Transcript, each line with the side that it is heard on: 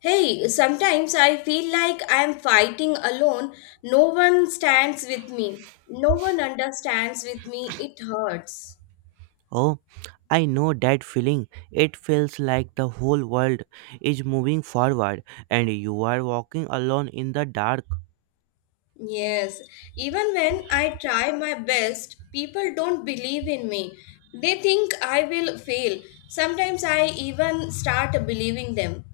left: Hey, sometimes I feel like I am fighting alone. No one stands with me. No one understands with me. It hurts.
right: Oh, I know that feeling. It feels like the whole world is moving forward and you are walking alone in the dark.
left: Yes, even when I try my best, people don't believe in me. They think I will fail. Sometimes I even start believing them.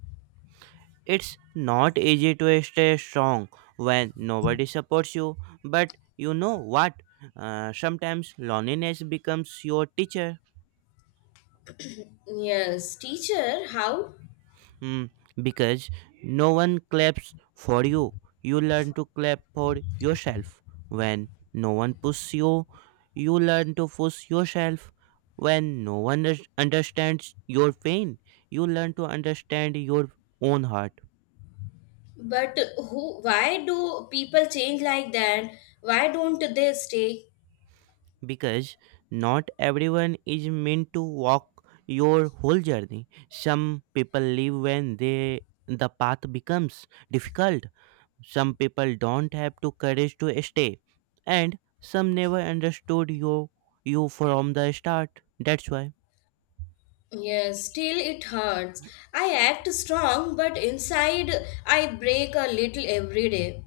right: It's not easy to stay strong when nobody supports you, but you know what? Sometimes loneliness becomes your teacher.
left: Yes, teacher, how?
right: Hmm, because no one claps for you. You learn to clap for yourself. When no one pushes you, you learn to push yourself. When no one understands your pain, you learn to understand your own heart.
left: But why do people change like that? Why don't they stay?
right: Because not everyone is meant to walk your whole journey. Some people leave when the path becomes difficult. Some people don't have the courage to stay, and some never understood you from the start. That's why.
left: Yes, still it hurts. I act strong, but inside I break a little every day.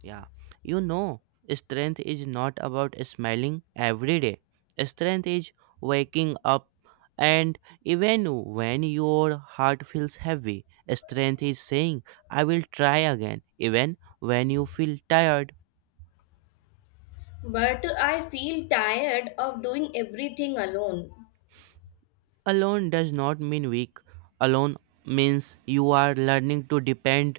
right: Yeah. You know, strength is not about smiling every day. Strength is waking up and, even when your heart feels heavy, strength is saying, I will try again, even when you feel tired.
left: But I feel tired of doing everything alone.
right: Alone does not mean weak. Alone means you are learning to depend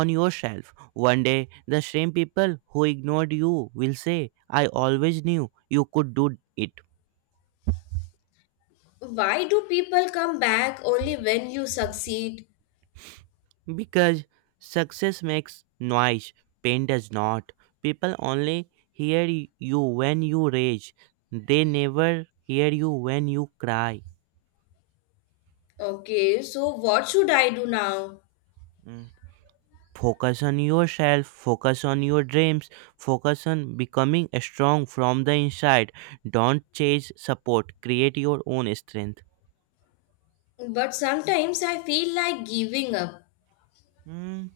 right: on yourself. One day the same people who ignored you will say, I always knew you could do it.
left: Why do people come back only when you succeed?
right: Because success makes noise, pain does not. People only hear y- you when you rage. They never hear you when you cry.
left: Okay, so what should I do now?
right: Mm. Focus on yourself, focus on your dreams, focus on becoming strong from the inside. Don't chase support, create your own strength.
left: But sometimes I feel like giving up.
right: Hmm.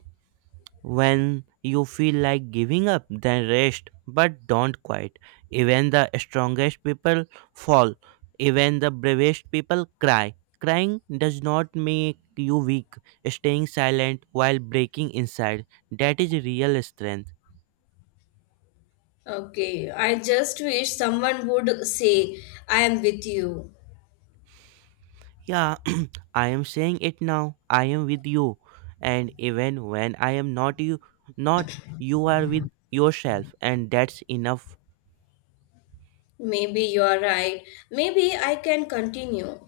right: When you feel like giving up, then rest, but don't quit. Even the strongest people fall, even the bravest people cry. Crying does not make you weak. Staying silent while breaking inside, that is real strength.
left: Okay, I just wish someone would say, I am with you.
right: Yeah, I am saying it now. I am with you. And even when I am not, you are with yourself, and that's enough.
left: Maybe you are right. Maybe I can continue.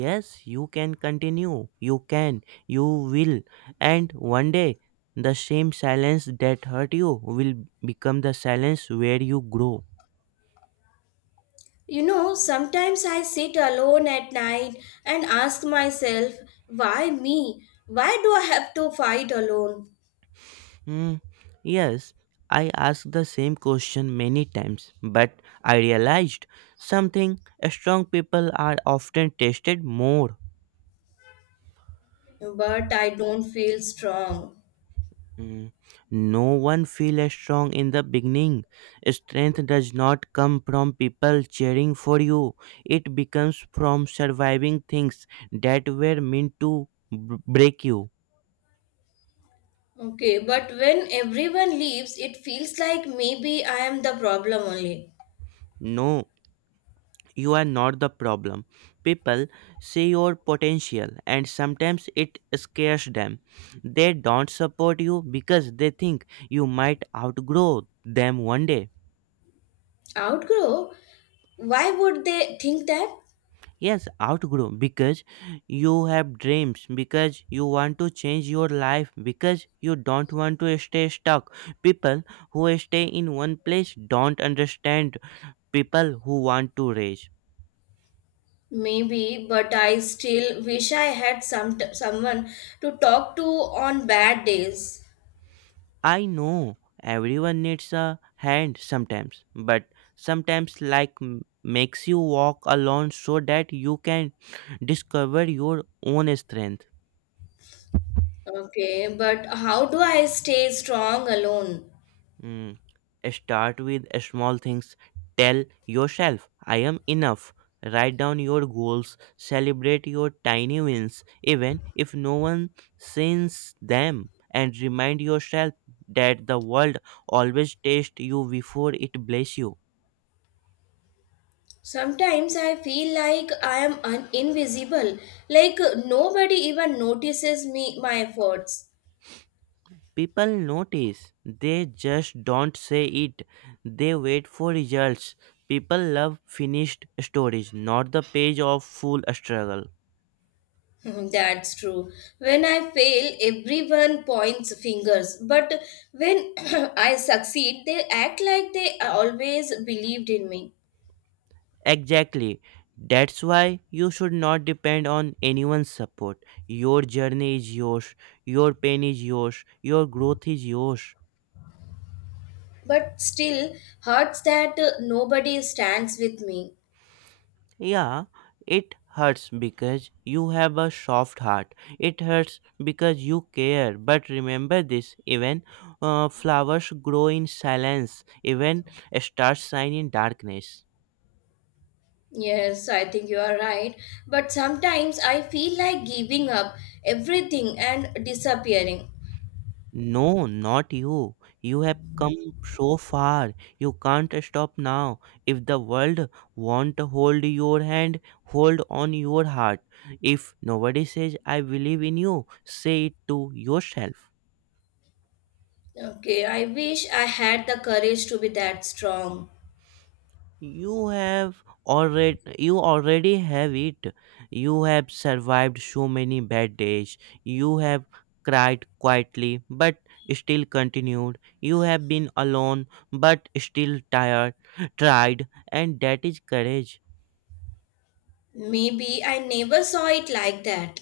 right: Yes, you can continue. You can. You will. And one day the same silence that hurt you will become the silence where you grow.
left: You know, sometimes I sit alone at night and ask myself, why me? Why do I have to fight alone?
right: Hmm. Yes, I asked the same question many times, but I realized something. Strong people are often tested more.
left: But I don't feel strong.
right: Mm. No one feel as strong in the beginning. Strength does not come from people cheering for you. It becomes from surviving things that were meant to break you.
left: Okay, but when everyone leaves, it feels like maybe I am the problem only.
right: No, you are not the problem. People see your potential and sometimes it scares them. They don't support you because they think you might outgrow them one day.
left: Outgrow? Why would they think that?
right: Yes, outgrow because you have dreams, because you want to change your life, because you don't want to stay stuck. People who stay in one place don't understand people who want to raise.
left: Maybe, but I still wish I had someone to talk to on bad days.
right: I know everyone needs a hand sometimes, but sometimes like makes you walk alone so that you can discover your own strength.
left: Okay, but how do I stay strong alone?
right: Mm. Start with small things. Tell yourself, I am enough. Write down your goals. Celebrate your tiny wins, even if no one sees them. And remind yourself that the world always tests you before it blesses you.
left: Sometimes I feel like I am invisible, like nobody even notices me my efforts.
right: People notice, they just don't say it. They wait for results. People love finished stories, not the page of full struggle.
left: That's true. When I fail, everyone points fingers, but when I succeed, they act like they always believed in me.
right: Exactly. That's why you should not depend on anyone's support. Your journey is yours, your pain is yours, your growth is yours.
left: But still, hurts that nobody stands with me.
right: Yeah, it hurts because you have a soft heart. It hurts because you care. But remember this: even, flowers grow in silence, even stars shine in darkness.
left: Yes, I think you are right. But sometimes I feel like giving up everything and disappearing.
right: No, not you. You have come so far. You can't stop now. If the world want to hold your hand, hold on your heart. If nobody says I believe in you, say it to yourself.
left: Okay, I wish I had the courage to be that strong.
right: You already have it. You have survived so many bad days. You have cried quietly but still continued. You have been alone but still tired tried, and that is courage.
left: Maybe I never saw it like that.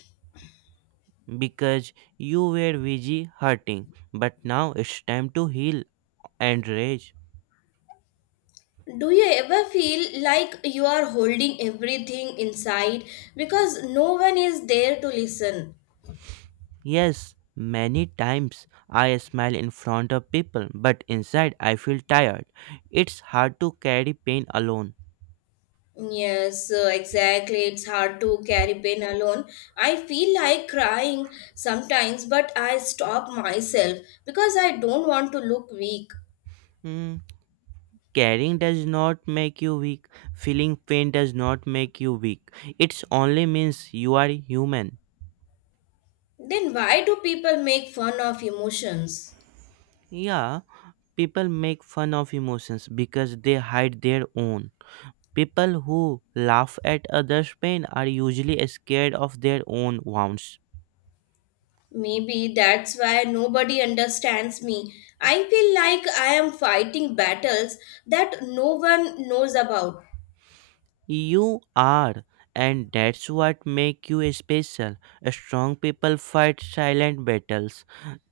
right: Because you were busy hurting, but now it's time to heal and rage.
left: Do you ever feel like you are holding everything inside because no one is there to listen?
right: Yes, many times I smile in front of people, but inside I feel tired. It's hard to carry pain alone.
left: Yes, exactly. It's hard to carry pain alone. I feel like crying sometimes, but I stop myself because I don't want to look weak.
right: Hmm. Carrying does not make you weak. Feeling pain does not make you weak. It only means you are human.
left: Then why do people make fun of emotions?
right: Yeah, people make fun of emotions because they hide their own. People who laugh at others' pain are usually scared of their own wounds.
left: Maybe that's why nobody understands me. I feel like I am fighting battles that no one knows about.
right: You are, and that's what make you special. Strong people fight silent battles.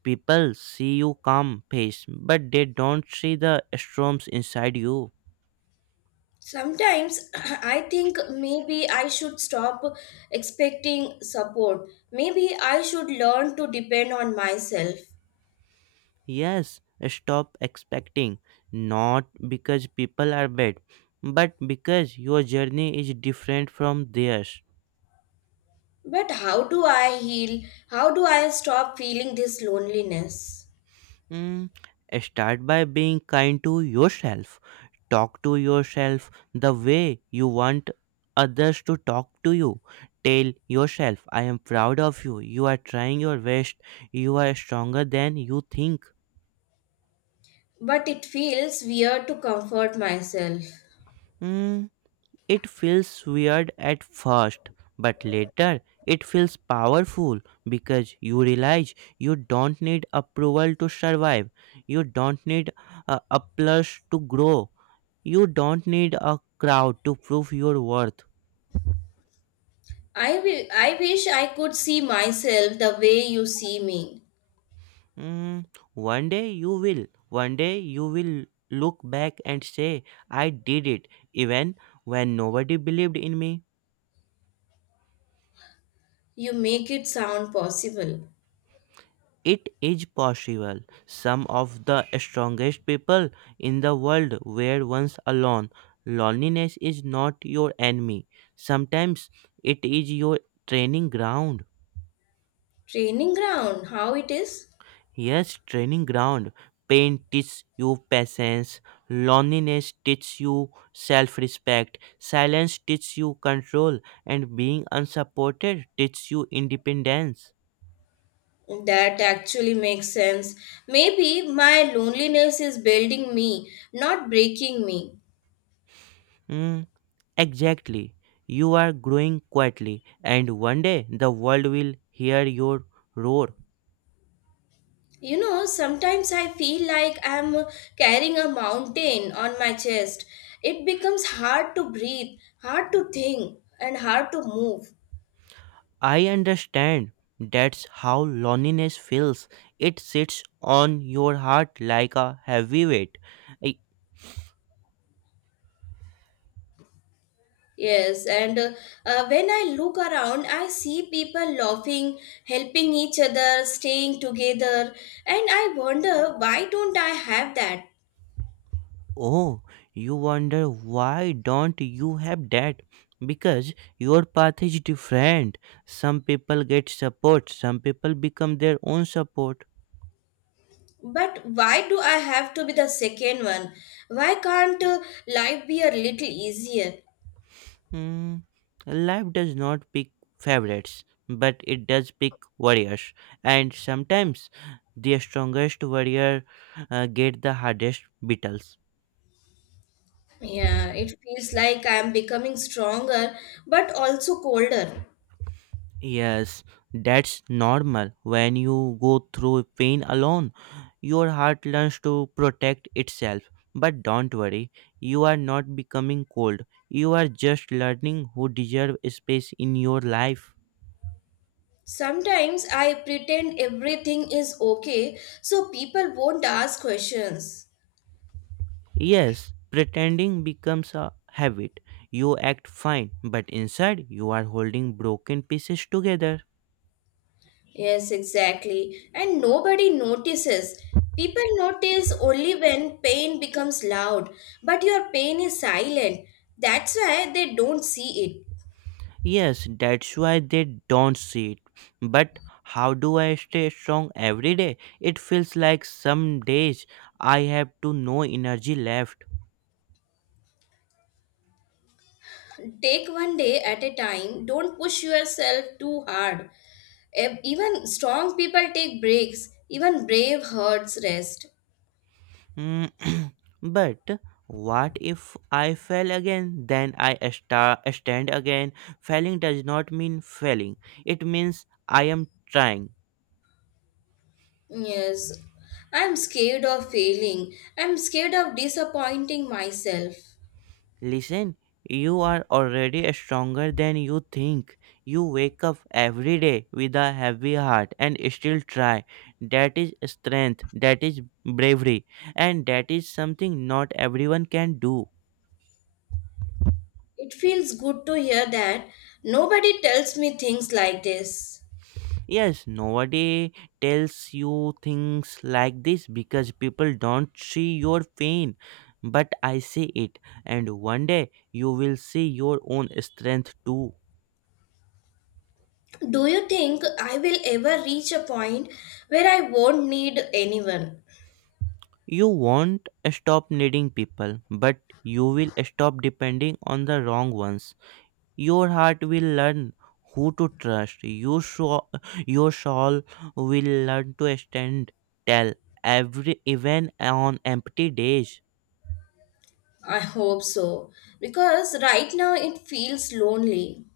right: People see you calm face, but they don't see the storms inside you.
left: Sometimes I think maybe I should stop expecting support. Maybe I should learn to depend on myself.
right: Yes, stop expecting. Not because people are bad, but because your journey is different from theirs.
left: But how do I heal? How do I stop feeling this loneliness?
right: Mm. Start by being kind to yourself. Talk to yourself the way you want others to talk to you. Tell yourself, I am proud of you. You are trying your best. You are stronger than you think.
left: But it feels weird to comfort myself.
right: Mm. It feels weird at first, but later it feels powerful because you realize you don't need approval to survive. You don't need a applause to grow. You don't need a crowd to prove your worth.
left: I wish I could see myself the way you see me.
right: Mm, one day you will. One day you will look back and say, I did it, even when nobody believed in me.
left: You make it sound possible.
right: It is possible. Some of the strongest people in the world were once alone. Loneliness is not your enemy. Sometimes it is your training ground.
left: Training ground, how it is?
right: Yes, training ground. Pain teaches you patience. Loneliness teaches you self respect. Silence teaches you control. And being unsupported teaches you independence.
left: That actually makes sense. Maybe my loneliness is building me, not breaking me.
right: Hmm. Exactly. You are growing quietly, and one day the world will hear your roar.
left: You know, sometimes I feel like I'm carrying a mountain on my chest. It becomes hard to breathe, hard to think, and hard to move.
right: I understand. That's how loneliness feels. It sits on your heart like a heavy weight. I-
left: Yes, and when I look around, I see people laughing, helping each other, staying together, and I wonder why don't I have that?
right: oh, you wonder why don't you have that? Because your path is different. Some people get support, some people become their own support.
left: But why do I have to be the second one? Why can't life be a little easier?
right: Hmm. Life does not pick favorites, but it does pick warriors. And sometimes the strongest warrior, get the hardest battles.
left: Yeah, it feels like I am becoming stronger but also colder.
right: Yes, that's normal. When you go through pain alone, your heart learns to protect itself. But don't worry, you are not becoming cold. You are just learning who deserve space in your life.
left: Sometimes I pretend everything is okay so people won't ask questions.
right: Yes, pretending becomes a habit. You act fine, but inside you are holding broken pieces together.
left: Yes, exactly. And nobody notices. People notice only when pain becomes loud, but your pain is silent. That's why they don't see
right: Yes, that's why they don't see it. But how do I stay strong every day? It feels like some days I have to no energy left.
left: it. Take one day at a time. Don't push yourself too hard. Even strong people take breaks. Even brave hearts rest.
right: Mm, but what if I fail again? Then I stand again. Failing does not mean failing, it means I am trying.
left: Yes. I'm scared of failing. I'm scared of disappointing myself.
right: Listen, you are already stronger than you think. You wake up every day with a heavy heart and still try. That is strength, that is bravery, and that is something not everyone can do.
left: It feels good to hear that nobody tells me things like this.
right: Yes, nobody tells you things like this because people don't see your pain, but I see it, and one day you will see your own strength too.
left: Do you think I will ever reach a point where I won't need anyone?
right: You won't stop needing people, but you will stop depending on the wrong ones. Your heart will learn who to trust. Your soul will learn to stand tell every even on empty days.
left: I hope so, because right now it feels lonely.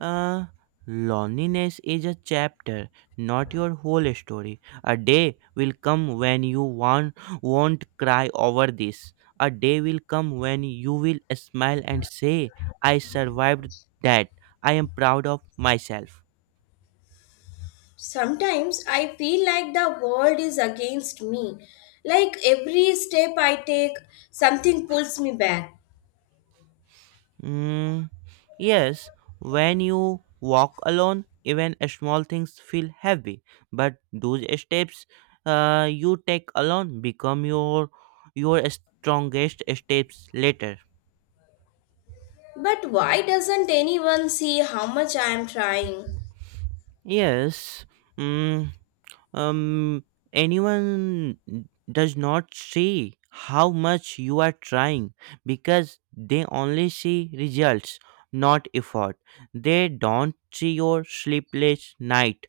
right: Uh, Loneliness is a chapter, not your whole story. A day will come when you won't cry over this. A day will come when you will smile and say, I survived that. I am proud of myself.
left: Sometimes I feel like the world is against me. Like every step I take, something pulls me back.
right: Mm, yes, when you walk alone, even small things feel heavy. But those steps, you take alone become your strongest steps later.
left: But why doesn't anyone see how much I am trying?
right: Yes. Mm. um. Anyone does not see how much you are trying because they only see results, not effort. They don't see your sleepless night,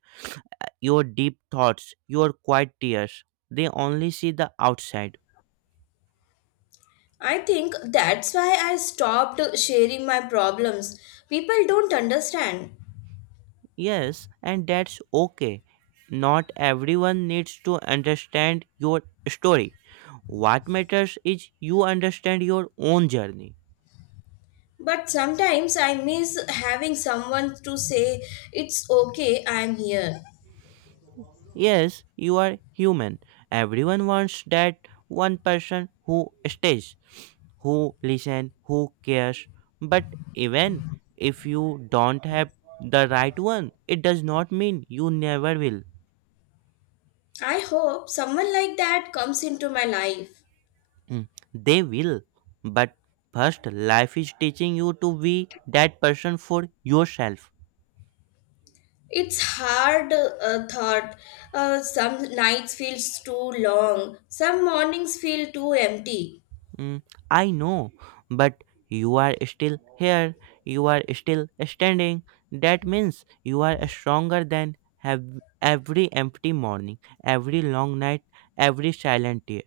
right: your deep thoughts, your quiet tears. They only see the outside.
left: I think that's why I stopped sharing my problems. People don't understand.
right: Yes, and that's okay. Not everyone needs to understand your story. What matters is you understand your own journey.
left: But sometimes I miss having someone to say, it's okay, I'm here.
right: Yes, you are human. Everyone wants that one person who stays, who listen, who cares. But even if you don't have the right one, it does not mean you never will.
left: I hope someone like that comes into my life.
right: Mm, they will. But first, life is teaching you to be that person for yourself.
left: It's hard, thought. Some nights feels too long. Some mornings feel too empty.
right: Mm, I know, but you are still here. You are still standing. That means you are stronger than have every empty morning, every long night, every silent tear.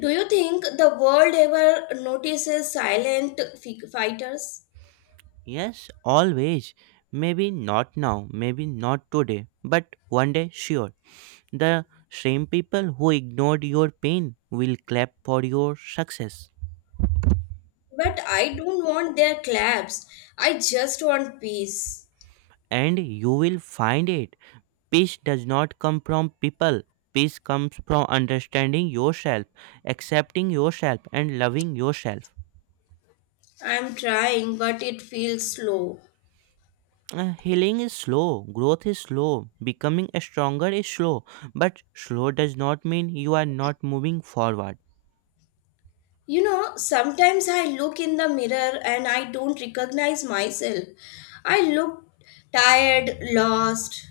left: Do you think the world ever notices silent fighters?
right: Yes, always. Maybe not now, maybe not today, but one day sure. The same people who ignored your pain will clap for your success.
left: But I don't want their claps. I just want peace.
right: And you will find it. Peace does not come from people. Peace comes from understanding yourself, accepting yourself, and loving yourself.
left: I'm trying, but it feels slow.
right: Healing is slow, growth is slow, becoming stronger is slow, but slow does not mean you are not moving forward.
left: You know, sometimes I look in the mirror and I don't recognize myself. I look tired, lost.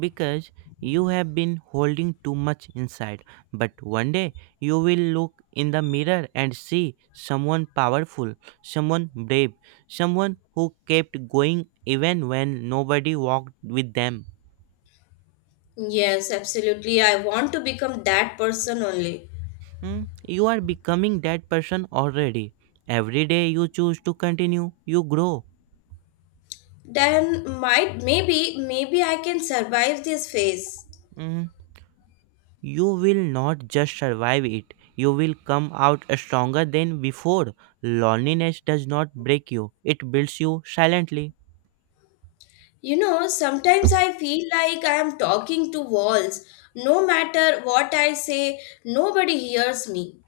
right: Because you have been holding too much inside. But one day you will look in the mirror and see someone powerful, someone brave, someone who kept going even when nobody walked with them.
left: Yes, absolutely. I want to become that person only.
right: Hmm. You are becoming that person already. Every day you choose to continue, you grow.
left: Then might maybe maybe I can survive this phase.
right: Hmm. You will not just survive it, you will come out stronger than before. Loneliness does not break you, it builds you silently.
left: You know, sometimes I feel like I am talking to walls. No matter what I say, nobody hears me.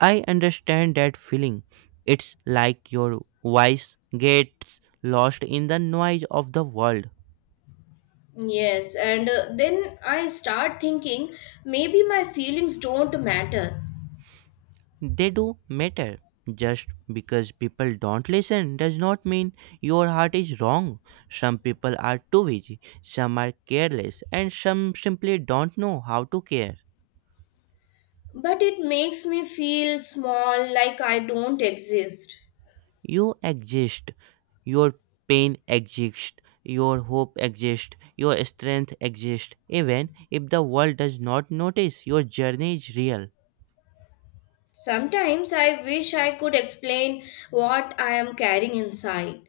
right: I understand that feeling. It's like your voice gets lost in the noise of the world.
left: Yes, and then I start thinking maybe my feelings don't matter.
right: They do matter. Just because people don't listen does not mean your heart is wrong. Some people are too busy, some are careless, and some simply don't know how to care.
left: But it makes me feel small, like I don't exist.
right: You exist. Your pain exists. Your hope exists. Your strength exists. Even if the world does not notice, your journey is real.
left: Sometimes I wish I could explain what I am carrying inside.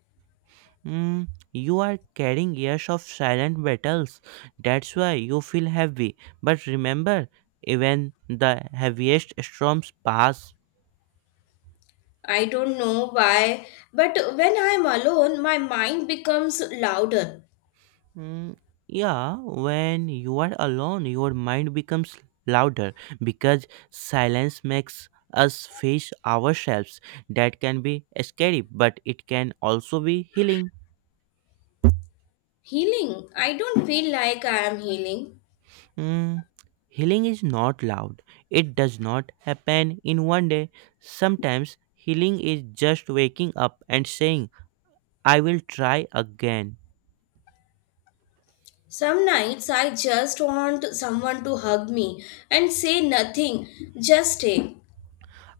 right: Mm, you are carrying years of silent battles. That's why you feel heavy. But remember, even the heaviest storms pass.
left: I don't know why, but when I am alone, my mind becomes louder.
right: Mm, yeah, when you are alone, your mind becomes louder because silence makes us face ourselves. That can be scary, but it can also be healing.
left: Healing? I don't feel like I am healing.
right: Mm, Healing is not loud. It does not happen in one day. Sometimes healing is just waking up and saying, I will try again.
left: Some nights I just want someone to hug me and say nothing, just take.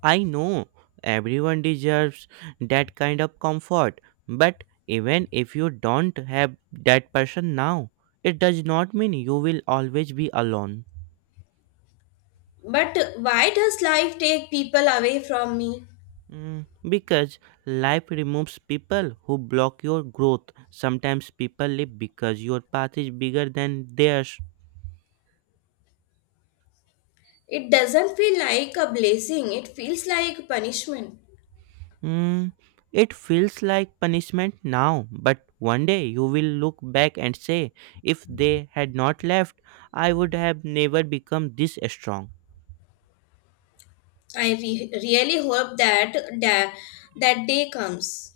right: I know everyone deserves that kind of comfort, but even if you don't have that person now, it does not mean you will always be alone.
left: But why does life take people away from me?
right: Because life removes people who block your growth. Sometimes people live because your path is bigger than theirs.
left: It doesn't feel like a blessing, it feels like punishment.
right: Mm, it feels like punishment now, but one day you will look back and say, if they had not left, I would have never become this strong.
left: Really hope that that day comes.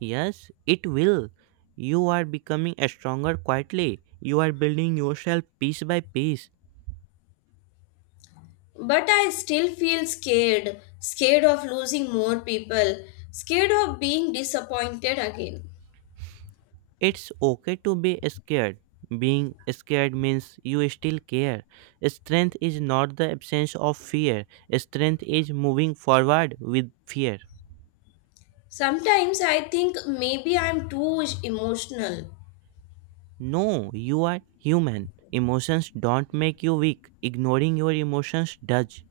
right: Yes, it will. You are becoming stronger quietly. You are building yourself piece by piece.
left: But I still feel scared, scared of losing more people, scared of being disappointed again.
right: It's okay to be scared. Being scared means you still care. Strength is not the absence of fear, strength is moving forward with fear.
left: Sometimes I think maybe I'm too emotional.
right: No, you are human. Emotions don't make you weak. Ignoring your emotions does.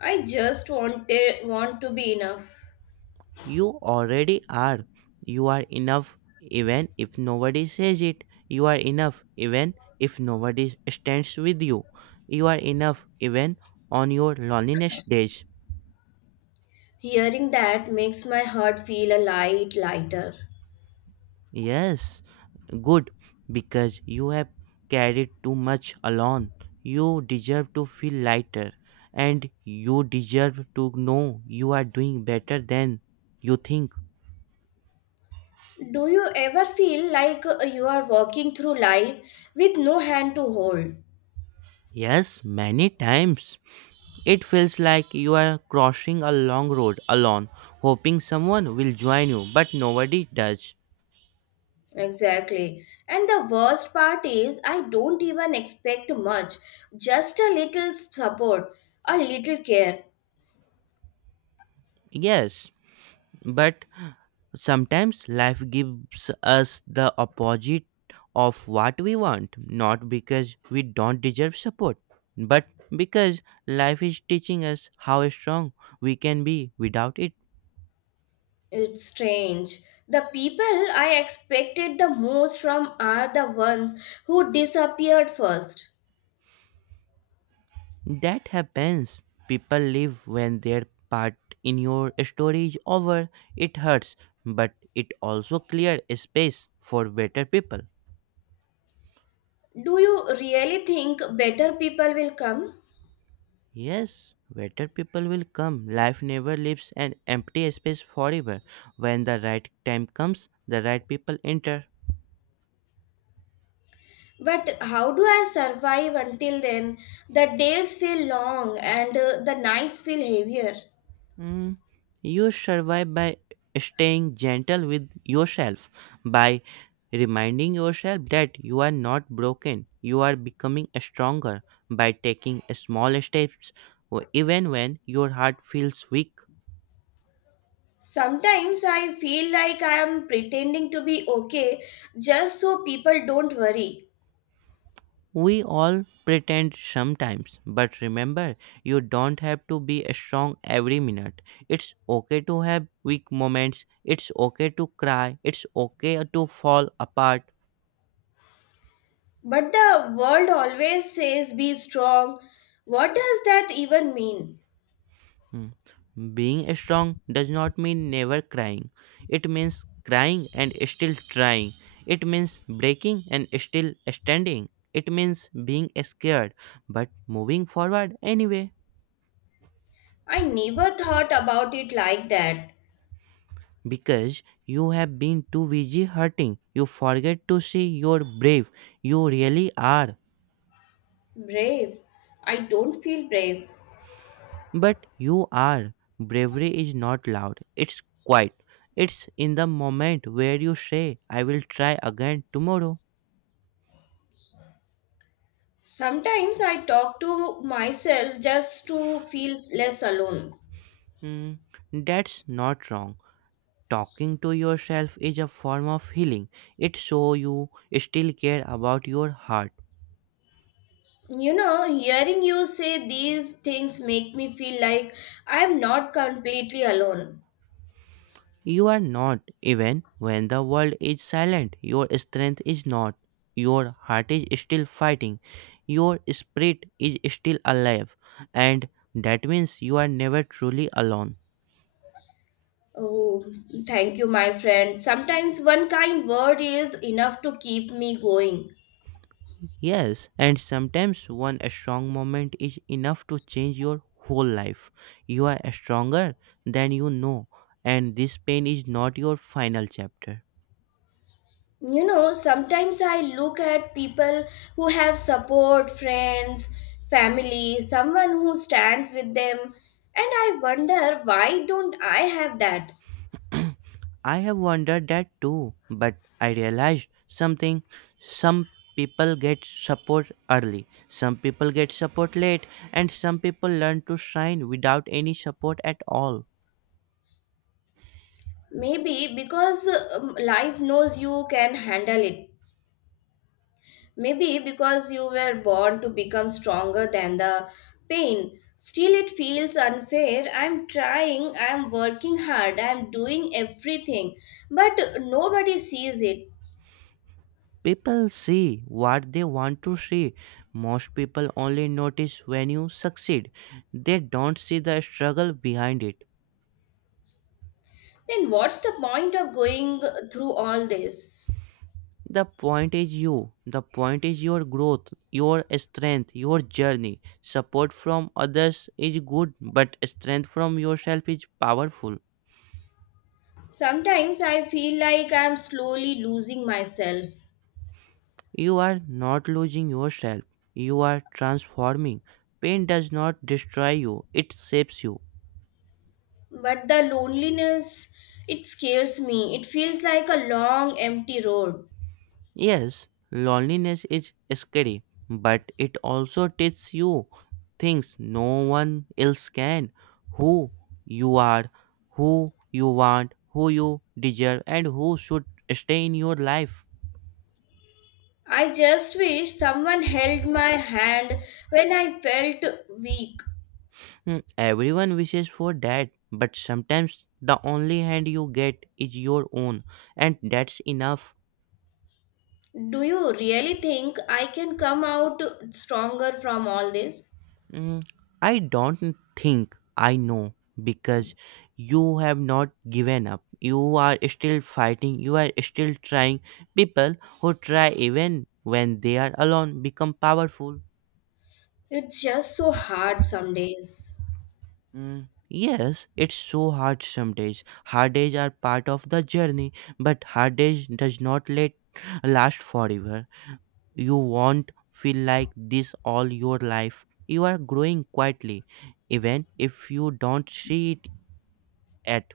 left: I just want to be enough.
right: You already are. You are enough even if nobody says it. You are enough even if nobody stands with you. You are enough even on your loneliness days.
left: Hearing that makes my heart feel a lighter.
right: Yes, good, because you have carried too much alone. You deserve to feel lighter, and you deserve to know you are doing better than you think.
left: Do you ever feel like you are walking through life with no hand to hold?
right: Yes, many times. It feels like you are crossing a long road alone, hoping someone will join you, but nobody does.
left: Exactly. And the worst part is, I don't even expect much, just a little support, a little care.
right: Yes, but sometimes life gives us the opposite of what we want, not because we don't deserve support, but because life is teaching us how strong we can be without it.
left: It's strange. The people I expected the most from are the ones who disappeared first.
right: That happens. People leave when their part in your story is over. It hurts, but it also clears space for better people.
left: Do you really think better people will come?
right: Yes, better people will come. Life never leaves an empty space forever. When the right time comes, the right people enter.
left: But how do I survive until then? The days feel long and the nights feel heavier.
right: Mm, you survive by staying gentle with yourself, by reminding yourself that you are not broken, you are becoming stronger, by taking small steps, even when your heart feels weak.
left: Sometimes I feel like I am pretending to be okay just so people don't worry.
right: We all pretend sometimes, but remember, you don't have to be strong every minute. It's okay to have weak moments. It's okay to cry. It's okay to fall apart.
left: But the world always says be strong. What does that even mean?
right: Hmm. Being strong does not mean never crying. It means crying and still trying. It means breaking and still standing. It means being scared but moving forward anyway.
left: I never thought about it like that.
right: Because you have been too busy hurting. You forget to see you're brave. You really are.
left: Brave. I don't feel brave.
right: But you are. Bravery is not loud, it's quiet. It's in the moment where you say, I will try again tomorrow.
left: Sometimes I talk to myself just to feel less alone.
right: Hmm, that's not wrong. Talking to yourself is a form of healing. It shows you still care about your heart.
left: You know, hearing you say these things make me feel like I'm not completely alone.
right: You are not, even when the world is silent, your strength is not. Your heart is still fighting, your spirit is still alive, and that means you are never truly alone.
left: Oh, thank you, my friend. Sometimes one kind word is enough to keep me going.
right: Yes, and sometimes one strong moment is enough to change your whole life. You are stronger than you know, and this pain is not your final chapter.
left: You know, sometimes I look at people who have support, friends, family, someone who stands with them, and I wonder why don't I have that?
right: I have wondered that too, but I realized something. Some people get support early, some people get support late, and some people learn to shine without any support at all.
left: Maybe because life knows you can handle it. Maybe because you were born to become stronger than the pain. Still, it feels unfair. I'm working hard, I'm doing everything, but nobody sees it.
right: People see what they want to see. Most people only notice when you succeed, they don't see the struggle behind it.
left: Then what's the point of going through all this?
right: The point is you, the point is your growth, your strength, your journey. Support from others is good, but strength from yourself is powerful.
left: Sometimes I feel like I'm slowly losing myself.
right: You are not losing yourself, you are transforming. Pain does not destroy you, it shapes you.
left: But the loneliness, it scares me. It feels like a long, empty road.
right: Yes, loneliness is scary, but it also teaches you things no one else can: who you are, who you want, who you deserve, and who should stay in your life.
left: I just wish someone held my hand when I felt weak.
right: Hmm, everyone wishes for that, but sometimes the only hand you get is your own, and that's enough.
left: Do you really think I can come out stronger from all this?
right: Mm, I don't think, I know, because you have not given up. You are still fighting. You are still trying. People who try even when they are alone become powerful.
left: It's just so hard some days.
right: Mm, yes, it's so hard some days. Hard days are part of the journey, but hard days does not let last forever. You won't feel like this all your life. You are growing quietly, even if you don't see it at.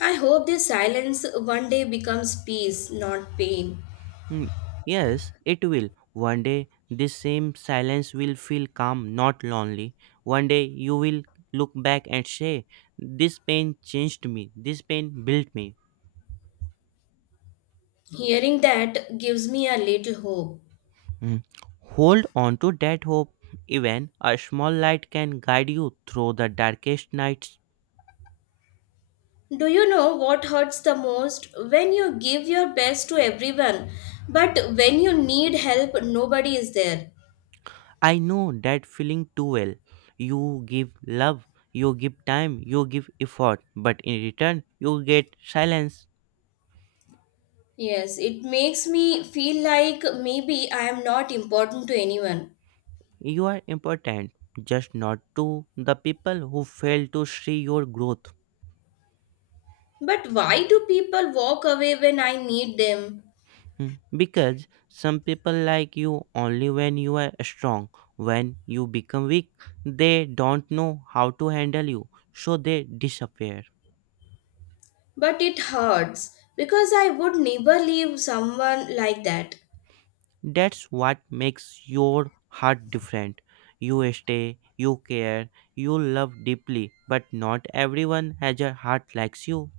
left: I hope this silence one day becomes peace, not pain.
right: Hmm, yes, it will. One day, this same silence will feel calm, not lonely. One day, you will look back and say, this pain changed me, this pain built me.
left: Hearing that gives me a little hope.
right: Hmm. Hold on to that hope. Even a small light can guide you through the darkest nights.
left: Do you know what hurts the most? When you give your best to everyone, but when you need help, nobody is there.
right: I know that feeling too well. You give love, you give time, you give effort, but in return, you get silence.
left: Yes, it makes me feel like maybe I am not important to anyone.
right: You are important, just not to the people who fail to see your growth.
left: But why do people walk away when I need them?
right: Hmm. Because some people like you only when you are strong. When you become weak, they don't know how to handle you, so they disappear.
left: But it hurts because I would never leave someone like that.
right: That's what makes your heart different. You stay, you care, you love deeply, but not everyone has a heart like you.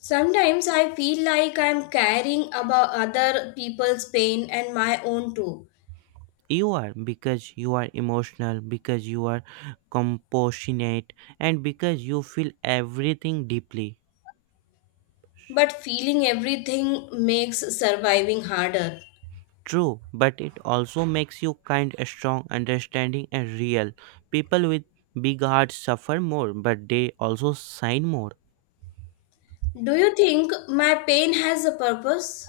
left: Sometimes I feel like I'm caring about other people's pain and my own too.
right: You are, because you are emotional, because you are compassionate, and because you feel everything deeply.
left: But feeling everything makes surviving harder.
right: True, but it also makes you kind, strong, understanding, and real. People with big hearts suffer more, but they also sign more.
left: Do you think my pain has a purpose?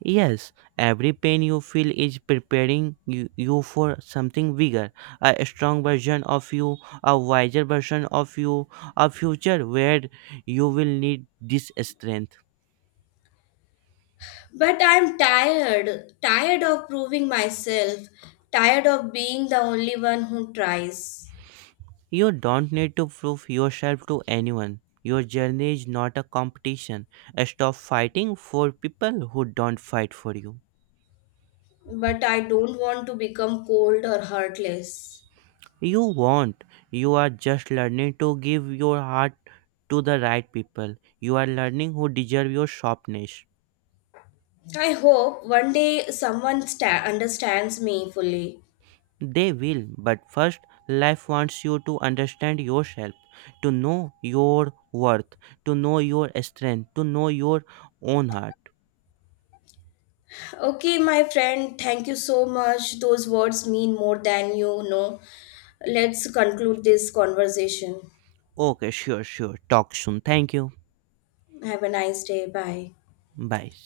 right: Yes, every pain you feel is preparing you, you for something bigger, a strong version of you, a wiser version of you, a future where you will need this strength.
left: But I'm tired, tired of proving myself, tired of being the only one who tries.
right: You don't need to prove yourself to anyone. Your journey is not a competition. Stop fighting for people who don't fight for you.
left: But I don't want to become cold or heartless.
right: You won't. You are just learning to give your heart to the right people. You are learning who deserve your softness.
left: I hope one day someone understands me fully.
right: They will, but first, life wants you to understand yourself, to know your worth, to know your strength, to know your own heart.
left: Okay, my friend, thank you so much. Those words mean more than you know. Let's conclude this conversation.
right: Okay, sure, sure. Talk soon. Thank you.
left: Have a nice day. Bye.
right: Bye.